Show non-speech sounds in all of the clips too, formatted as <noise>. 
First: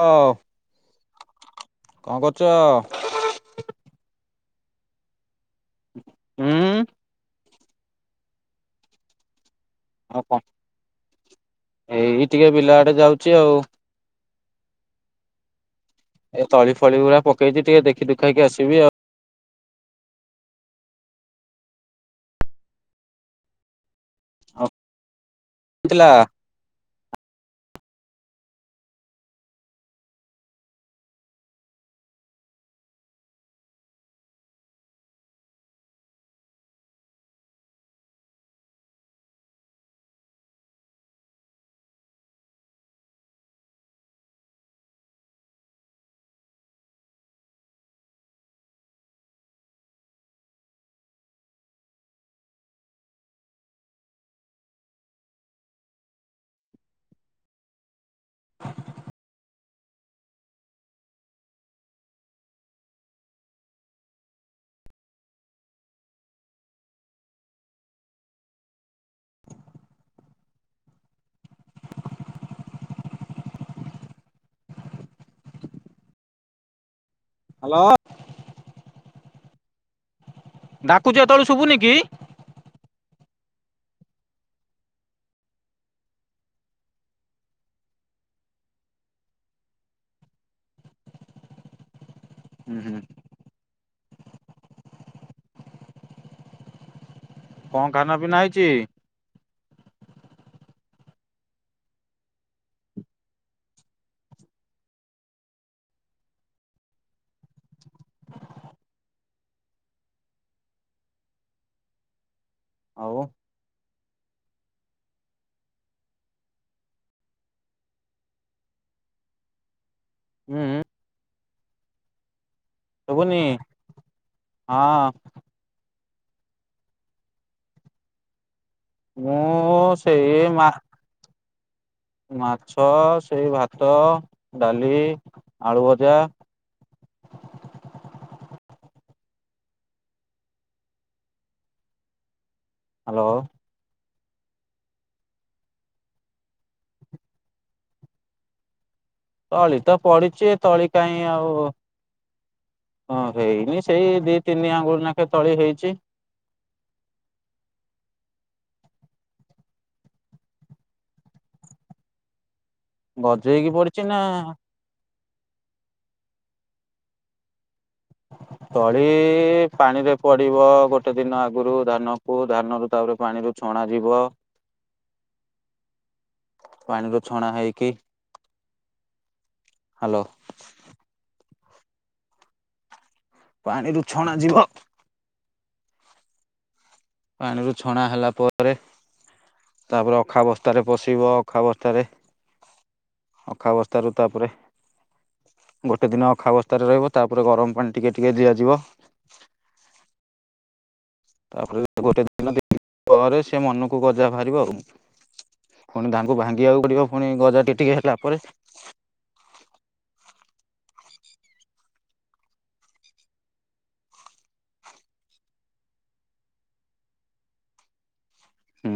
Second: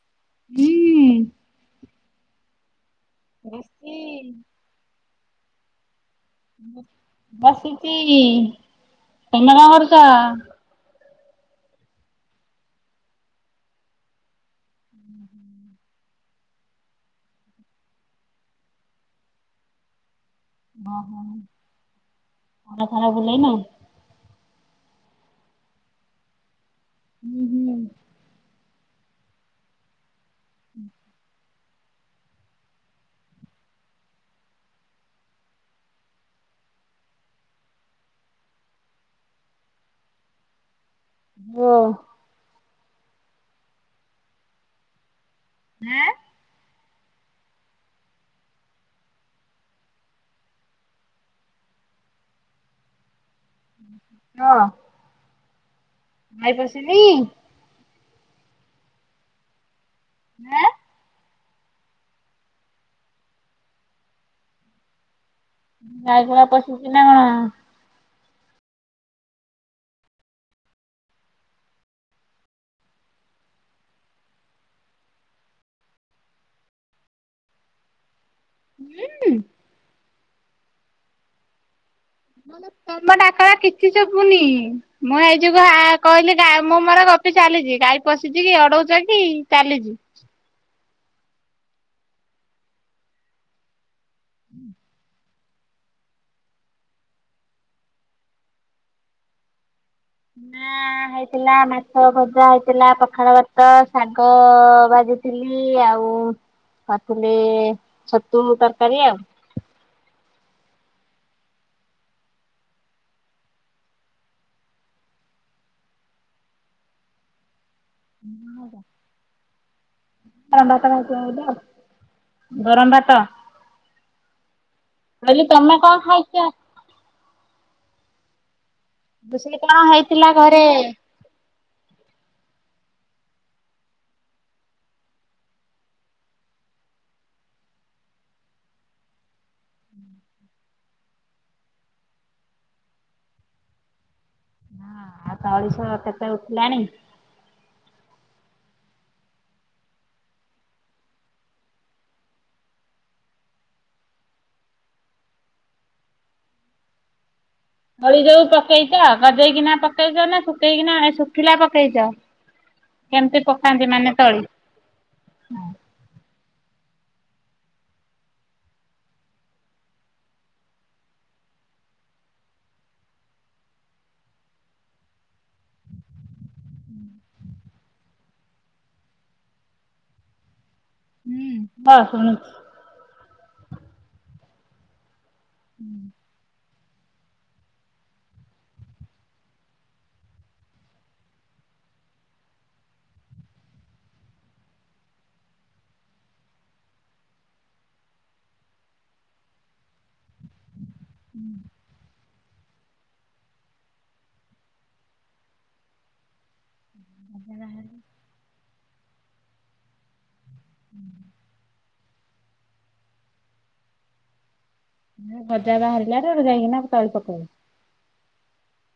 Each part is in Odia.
ହଁ ହୁଁ କଅ କରୁଚ ବସ୍ ଚି ବସ ବସିଚି କେମେରା କରୁଚି ଆଉ କଣ ଏଇ ଟିକେ ବିଲା ଆଡେ ଯାଉଛି ଆଉ <inaudible> ଏ ତଳି ଫଳି ଗୁଡା ପକେଇଛି ଟିକେ ଦେଖି ଦୁଖେଇକି ଆସିବି ଆଉ ଓହୋ ଖର ଖରା ବୁଲେଇନ ଓଉ ଥିଲା ହୁଁ ହୁଁ ହୁଁ <unintelligible> <unintelligible> <unintelligible> ଭାଇ ପସନି <inaudible> <unintelligible> ଗଈଗୁଆ ପଶୁ କିନା କଣ? ହ୍ୟାଲୋ <unintelligible> ଡାକୁଚଛି ଏତେବେଳୁ ଶୁଭୁନି କି? ମ ତମ ଡାକରା କିଛି ଯବୁନି। ମୁଁ ଏଇ ଯୁ କହିଲି ଗା ମୁଁ ମୋର ଗପି ଚାଲିଛି ଗାଈ ପଶିଛି କି ଅଡଉଛ କି ଚାଲିଛି। ହୁଁ ହୁଁ ହୁଁ କଣ ଖାନା ପିନା ହେଇଛି? ନା ହେଇଥିଲା ମାଛ ଭଜା ହେଇଥିଲା ପଖାଳ ଭାତ ଶାଗ ଭାଜି ଥିଲି ଆଉ କରିଥିଲି ଛତୁ ତରକାରୀ ଆଉ ଆଉ ହୁଁ <inaudible> ଗରମ ଭାତ ଶୁବୁନି, ହଁ। କଇଲି ତମେ କଣ ଖାଇଛ? ଦୁଷିଲି କଣ ମୁଁ ହେଇଥିଲା ସେଇ ଘରେ? ମା ମାଛ, ସେଇ ଭାତ, ଡାଲି, ଆଳୁ ଭଜା। ହ୍ୟାଲୋ। ହଁ ଆଉ ତ ଅଳିଶ କେତେ ଉଠିଲାଣି? ତଳି ତ ପଡିଛି ତଳି କାହିଁ ଆଉ ହଁ ହେଇନି ସେଇ ଦି ତିନି ଆଙ୍ଗୁଳି ନେଖେ ତଳି ହେଇଛି। ହଳି ଯୋଉ ପକେଇଛ ଗଜେଇକିନା ପକେଇଛ ନା ଶୁଖେଇକିନା ଶୁଖିଲା ପକେଇଛ? କେମିତି ଗଜେଇକି ପକାନ୍ତି ପଡିଛି ମାନେ ନା ତଳି? ତଳି ପାଣିରେ ପଡିବ ଗୋଟେ ଦିନ ଆଗରୁ ଧାନକୁ ଧାନ ର ତାପରେ ପାଣିରୁ ଛଣାାଯିବ ପାଣି ରୁ ଛଣା ହେଇକି ହ୍ୟାଲୋ। ହୁଁ ବା ଶଣୁଚି। ପାଣିରୁୁ ଛଣା ଯିବ ପାଣିରୁ ଛଣା ହେଲା ପରେ ତାପରେ ଅଖାବସ୍ତାରେ ପଶିବ ଅଖାବସ୍ତାରେ ଅଖା ବସ୍ତା ରୁ ତାପରେ ଗୋଟେ ଦିନ ଅଖା ବସ୍ତା ରେ ରହିବ ତାପରେ ଗରମ ପାଣି ଟିକେ ଟିକେ ଦିଆଯିବ। ତାପରେ ଗୋଟେ ଦିନ ପରେ ସେ ମନକୁ ଗଜା ବାହାରିବ ଆଉ। ପୁଣି ଧାନକୁ ଭାଙ୍ଗିବାକୁ ପଡିବ ପୁଣି ଗଜା ଟି ଟିକେ ହେଲା ପରେ। ଗଜା ବାହାରିଲା ର ଯାଇକିନା ତଳି ପକେଇବ। ହୁଁ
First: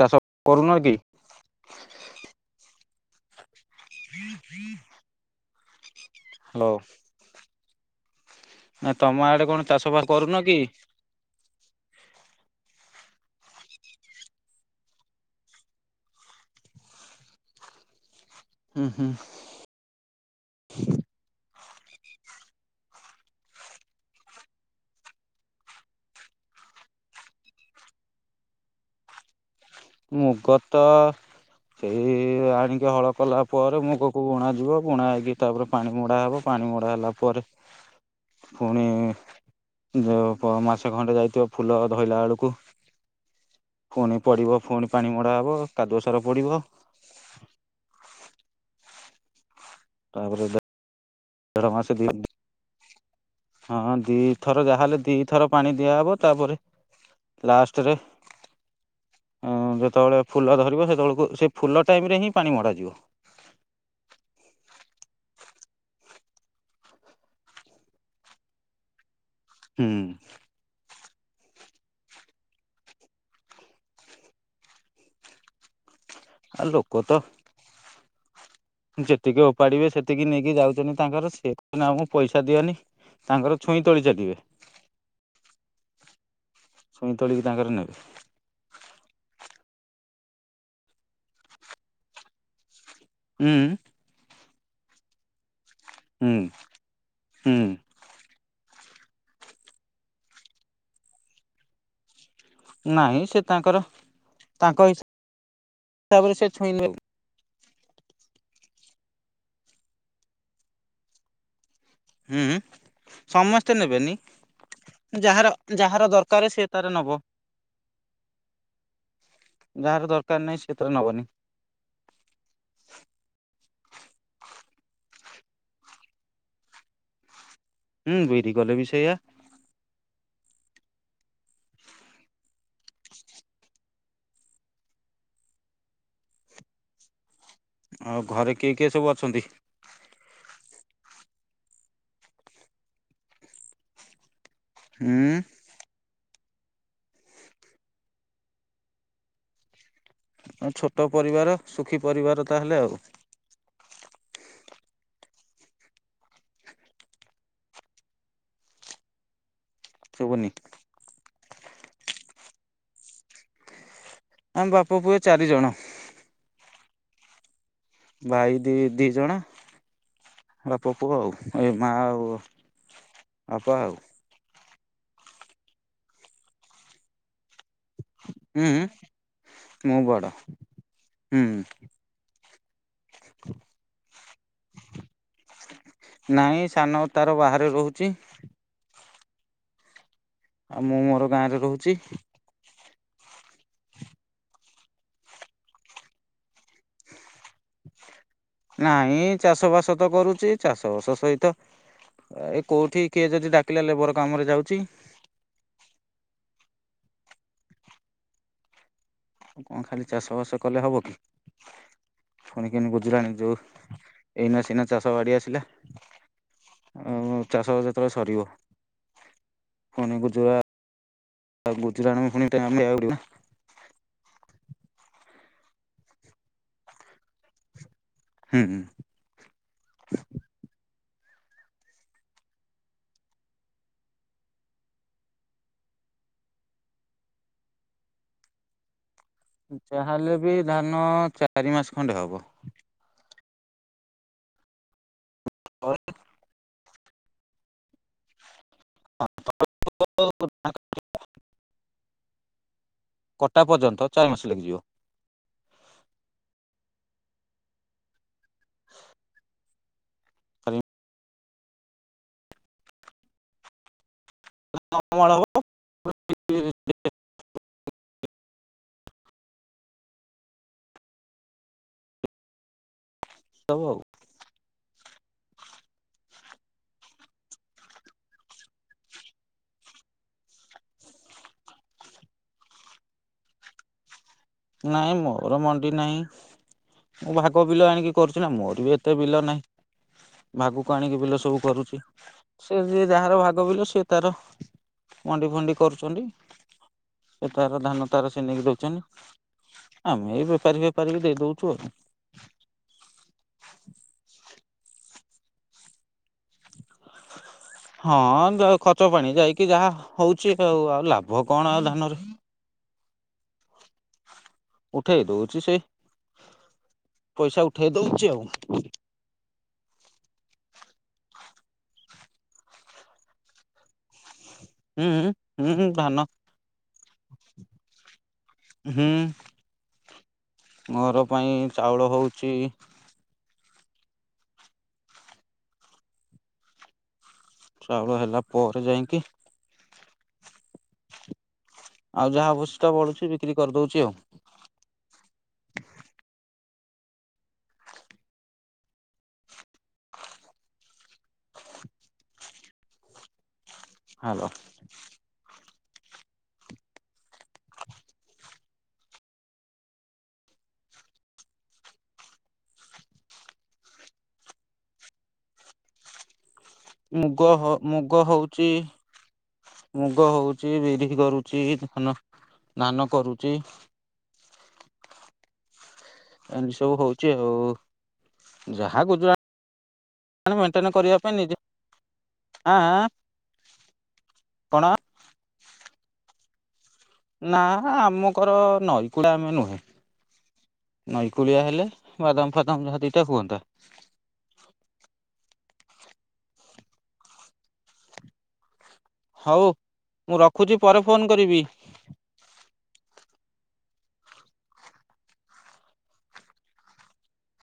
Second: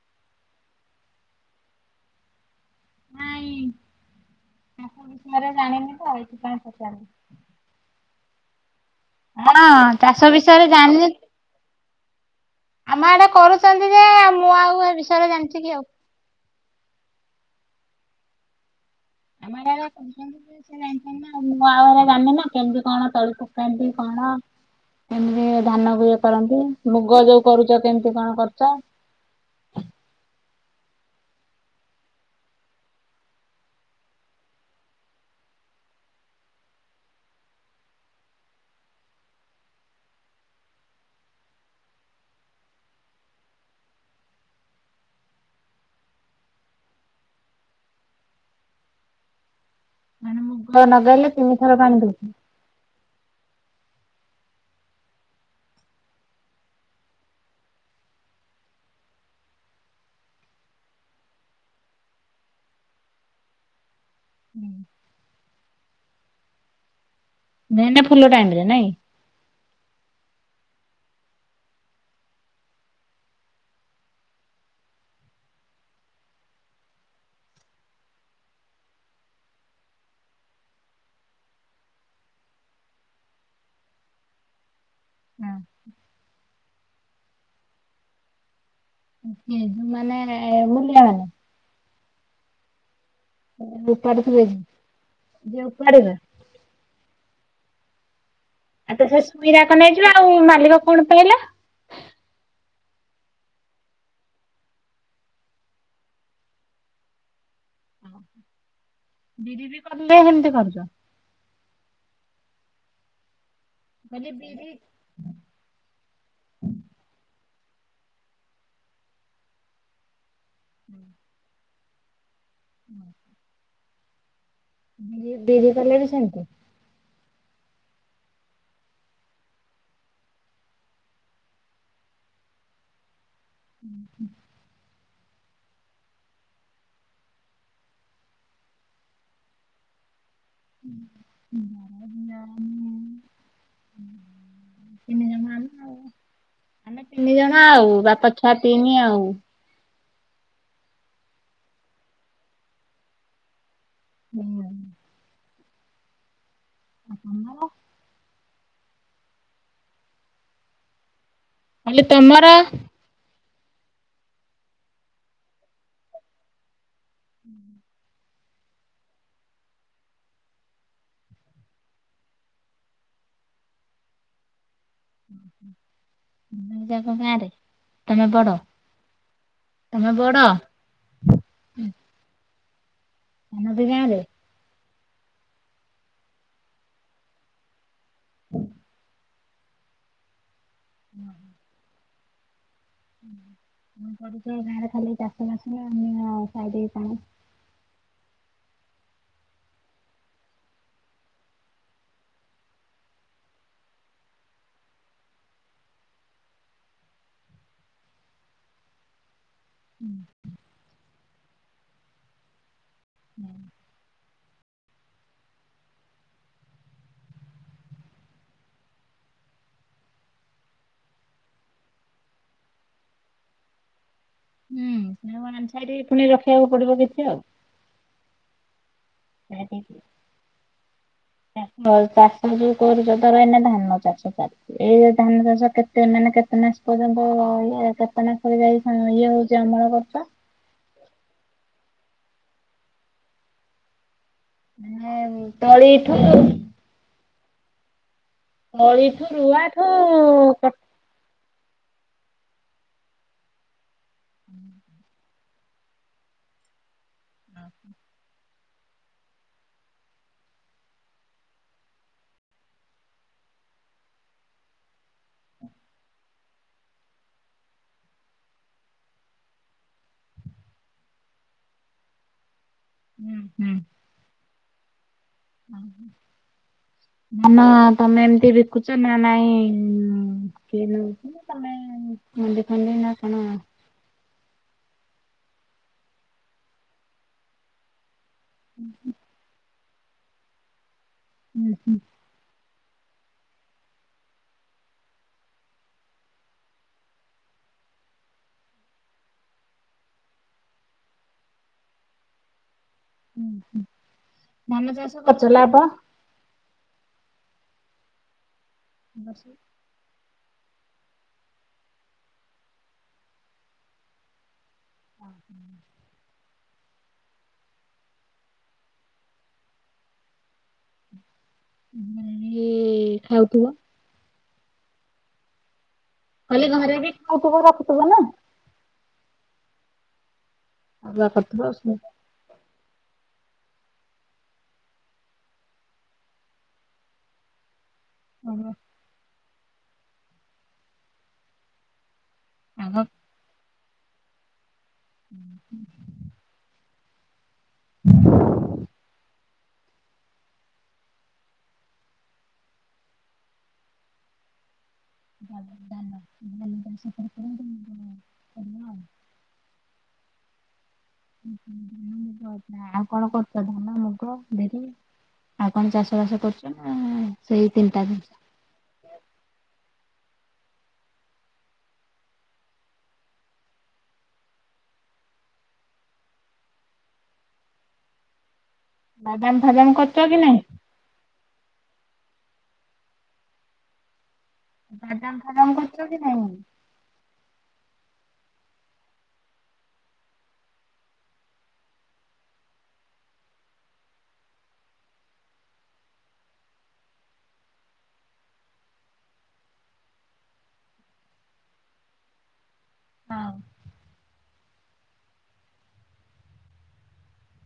ଚାଷ କରୁନ କି? <inaudible> ଘରେ ଜାଣିନି ତ ଏଇଥିପାଇଁ ହାଲୋ ପଚାରିଲି। ହଁ ତମ ଆଡେ କଣ ହଁ, ବାସ ଚାଷ କରୁନ କି? ବିଷୟରେ ଜାଣି ଆମ ଆଡେ କରୁଛନ୍ତି ଯେ, ମୁଁ ଆଉ ଏ ବିଷୟରେ ଜାଣିଚି କି ଆଉ? ହୁଁ ହୁଁ। ଆମେ ଯାହା ଡାକୁ ସନ ଆଉ ଦଜଣିଈନ <unintelligible> ମୁଁ ଆ ଘରେ ଜାଣିନ କେମିତି କଣ ତଳକୁମତି କଣ? ଏମିତି ଧାନକୁ ଇଏ କରନ୍ତି, ମୁଗ ଯୋଉ କରୁଛ, କେମିତି କଣ କରୁଛ? ମୁଗ ତ ସେଇ ଆଣିକି ହଳ କଲା ପରେ ମୁଗକୁ ବୁଣାଯିବ। ବୁଣା ହେଇକି, ତା'ପରେ ପାଣି ମଡ଼ା ହେବ। ପାଣି ମଡା ହେଲା ପରେ ଫୁଣୀ ଯଉ ମାସେ ଖଣ୍ଡେ ଯାଇଥିବ, ଫୁଲ ଧଇଲା ଅଳକୁ ପୁଣି ପଡିବ। ପୁଣି ପାଣି ମଡା ହବ। କାଦୁଅ ସାର ପଡିବ। ତା'ପରେ ଯା ନ ନଗେଲେ ଦେଢ଼ମାସ ଦି ହଁ, ଦିଇଥର ଯାହାହେଲେ ଦି ଥର ପାଣି ଦିଆହେବ। ତା'ପରେ ଲାଷ୍ଟରେ ଅଁ ଯେତେବେଳେ ଫୁଲ ଧରିବ, ସେତେବେଳକୁ ସେ ଫୁଲ ଟାଇମ୍ରେ ହିଁ ପାଣି ମଡ଼ାଯିବ। ହୁଁ। ମେନ୍ ନେ ଫୁଲ ଟାଇମ୍ ରେ ନାଇଁ? ହୁଁ। ଆ ଲୋକ ତ ଯେତିକି ଓପାଡିବେ, ସେତିକି ନେଇକି ଯାଉଛନି ତାଙ୍କର। ସେ କ ଆଉଁ ପଇସା ଦିଅନି। ତାଙ୍କର ଛୁଇଁ ତୋଳି ଚାଲିବେ। ହୁଁ। ଛୁଇଁ ତୋଳିକି ତାଙ୍କର ନେବେ। ହୁଁ, ମାନେ ମୂଲିଆ ମାନେ? ହୁଁ ଉପଡୁଥିଲେ ଯିଏ, ଯିଏ ଉପାଡ଼ିବେ? ହୁଁ ହୁଁ। ଆ ତ ସେ ସୁଇରା କ ନେଇଯିବ ଆଉ। ମାଲିକ କଣ ପାଇଲା? ନାଇଁ, ସେ ତାଙ୍କର ତାଙ୍କ ହିସା ହିସାବରେ ସେ ଛୁଇଁ ନେଉ। ବିରି ବି କରିଲେ ହେମତି କରୁଛ? ହୁଁ, ସମସ୍ତେ ନେବେନି। କହିଲି ବିରି ଯାହାର ଯାହାର ଦରକାର, ସେ ତାର ନବ। ଯାହାର, ଦରକାର ନାହିଁ, ସିଏତ ନବନି। ହୁଁ। ବିରି କଲେ ବି ସେମିତି! ହୁଁ, ବରି କଲେ ବି ସେଇଆ। ଉ ହୁଁ। ଆଉ, ଘରେ କିଏ କିଏ ସବୁ ଅଛନ୍ତି? ହୁଁ ତିନିଜନ ଆଳୁ ଆମେ ତିନି ଜଣ ଆଉ, ବାପ ଛୁଆ ତିନି ଆଉ। ଆ, ଛୋଟ ପରିବାର ସୁଖୀ ପରିବାର ତାହେଲେ, ଆଉ। ହୁଁ। <inaudible> ଶୁବୁନି? ହାଲୋ ତମର ଆମ ବାପ ପୁଏ ଚାରିଜଣ। ହୁଁ। ଭାଇ ଦି, ଦି ଜଣ। ବାପ ପୁଅ ଆଉ। ଏ ମା ଆଉ, ବାପ ଆଉ। ଉଁହୁଁ। ଉଁ ଯାକ ଗାଁରେ ତମେ ବଡ ହୁଁ ମୁଁ ତମେ ବଡ଼ ବଡ? ହୁଁ। ଆମ ଦି ଗାଁରେ। ନାହିଁ ସାନ ତାର ବାହାରେ ରହୁଚି। ଆଉ ମୁଁ ମୋର ଗାଁରେ ରହୁଚି। ଉଁ କରିଚ ଗାଁରେ ଖାଲି ଚାଷବାସ ନା ଆମ ଗାଁ ସାଇରେ ନାଇଁ ଚାଷବାସ ତ କରୁଚି ଚାଷବାସ ସହିତ ଏ କୋଉଠି କିଏ ଯଦି ଡାକିଲେ ଲେବର କାମରେ ଯାଉଚି। ଆଉ କଣ ଖାଲି ଚାଷବାସ କଲେ ହବ କି ଫୁଣି କେନି ଗୁଜୁରାଣ ଯୋଉ ଏଇନା ସିନା ଚାଷ ଗାଡି ଆସିଲା। ଆଉ ଚାଷ ବାସ ଯେତୋଳେ ସରିବ ପୁଣି ଗୁଜୁରା ଅ ଗୁଜୁରାଣକୁ ଫୁଣି ଟାଇମ ଦବାକୁ ପଡିବନା। ହୁଁ ସେ ୱାନ୍ ସାଇଡି ପୁଣି ରଖିବାକୁ ପଡିବ କିଛି ଆଉ। ହୁଁଁ। <unintelligible> <unintelligible> ଚାଷ ଯୋଉ କରୁଚ <unintelligible> ଏନା ଧାନଚାଷ ଚାଲି ଏଇ ଯୋଉ ଧାନ ଚାଷ କେତେ ମାନେ କେତେ ମାସ ପର୍ଯ୍ୟନ୍ତ ଇଏ କେତେ ମାସରେ ଯାଇ ଫୁଣି ଇଏ ହୋଉ ଯାହାହେଲେ ବି ଧାନ ଚାରିମାସ ଖଣ୍ଡେ ହବ। <unintelligible> ତଳିଠୁ ଅଳିଠୁ ରୁଆଠୁ କ କଟା ପର୍ଯ୍ୟନ୍ତ ଚାରି ମାସ ଲାଗିଯିବ। ଆଉ ହଁ। ଚାରି <unintelligible> ହବ। <unintelligible> ଉଁହୁଁ ହବ ଆଉ। ଓହୋ। ନା ନା ତମେ ଏମତି ବିକୁଚ ନା ନାଇଁ ଉଁ କିଏ ନୋଉଚି ନା ତମେ ଏ ମନ୍ଦିଫନ୍ଦି ନା କଣ? ନାଇଁ ମୋର ମଣ୍ଡି ନାହିଁ ମୁଁ ଭାଗ ବିଲ ଆଣିକି କରୁଚି ନା ମୋର ବି ଏତେ ବିଲ ନାହିଁ ଭାଗକୁ ଆଣିକି ବିଲ ସବୁ ହୁଁ କରୁଚି। ସେ ଯିଏ ଯାହାର ଭାଗ ବିଲ ସିଏ ତାର ମଣ୍ଡି ଫଣ୍ଡି କରୁଚନ୍ତି। ସେ ତାର ଧାନ ତାର ସେ ନେଇକି ରୋଉଚନ୍ତି। ଆମେ ଏଇ ବେପାରୀ ଫେପାରୀ କି ଦେଇଦୋଉଚୁ ଆଉ। ଉଁ ହୁଁ ଧାନଚାଷ କରୁଚ ଲାଭ ହଁ ଦେହ ଖର୍ଚ୍ଚ ପାଣି ଘରେ ଯାଇକି ଯାହା ହୋଉଚି ଆଉ ଆଉ ଲାଭ କଣ ଆଉ ଧାନରେ। ଉଠେଇ ଦୋଉଚି ସେଇ ପଇସା ଉଠେଇ ଦୋଉଚି ଆଉ। ହୁଁ ଇଏ ଖାଉଥୁବ। ଉଁ ଉଁ ଉଁ ଧାନ କହିଲି ଘରେ ବି ଖାଉଥୁବ ରଖୁଥୁବ ନା? ହୁଁ ଘର ଅରୁଆ ପାଇଁ କରୁଥିବ ଚାଉଳ ହୋଉଚି। ଚାଉଳ ହେଲା ପରେ ଯାଇଁକି ଆଉ ଯାହା ଆବଶ୍ୟତା ଆଗ ବଢୁଚି ବିକ୍ରି କରିଦୋଉଚି ଆଉ। ଉଁହୁଁ। ହ ହାଲୋ। <inaudible> ଓହୋ ଧାନ, ମୁଗ, ଯା ଆଉ କଣ କରୁଚ ଧାନ, ମୁଗ, ବିରି ଆଉ କଣ ଚାଷବାସ କରୁ ମୁଗ ହ ମୁଗ ହଉଚି। ମୁଗ ହଉଚି ବିରି କରୁଚି ଧାନ ଧାନ କରୁଚି। ଏମତି ସବୁ ହଉଚି ଆଉ ଯାହା ବାଦାମ ଫାଦାମ କରୁଛ କି ଗୁଜୁରାଣ ନାଇଁ? ମେନ୍ ଟେନେ କରିବା ପାଇଁ ନିଜେ ଆଁ ଆଁ କଣ ବାଦାମ୍ ଫାଦାମ୍ କରୁଚନ୍ତି ନା ନାଇଁ? ନା ଆମ ଗର ନଈ କୂଳେ ଆମେ ନୁହେଁ। ନଈକୂଳିଆ ହେଲେ ବାଦାମ୍ ଫାଦାମ୍ ଯାହା ଦିଇଟା ହୁଅନ୍ତା। ହଉ ମୁଁ ରଖୁଚି ପରେ ଫୋନ୍ କରିବି। ହଁ।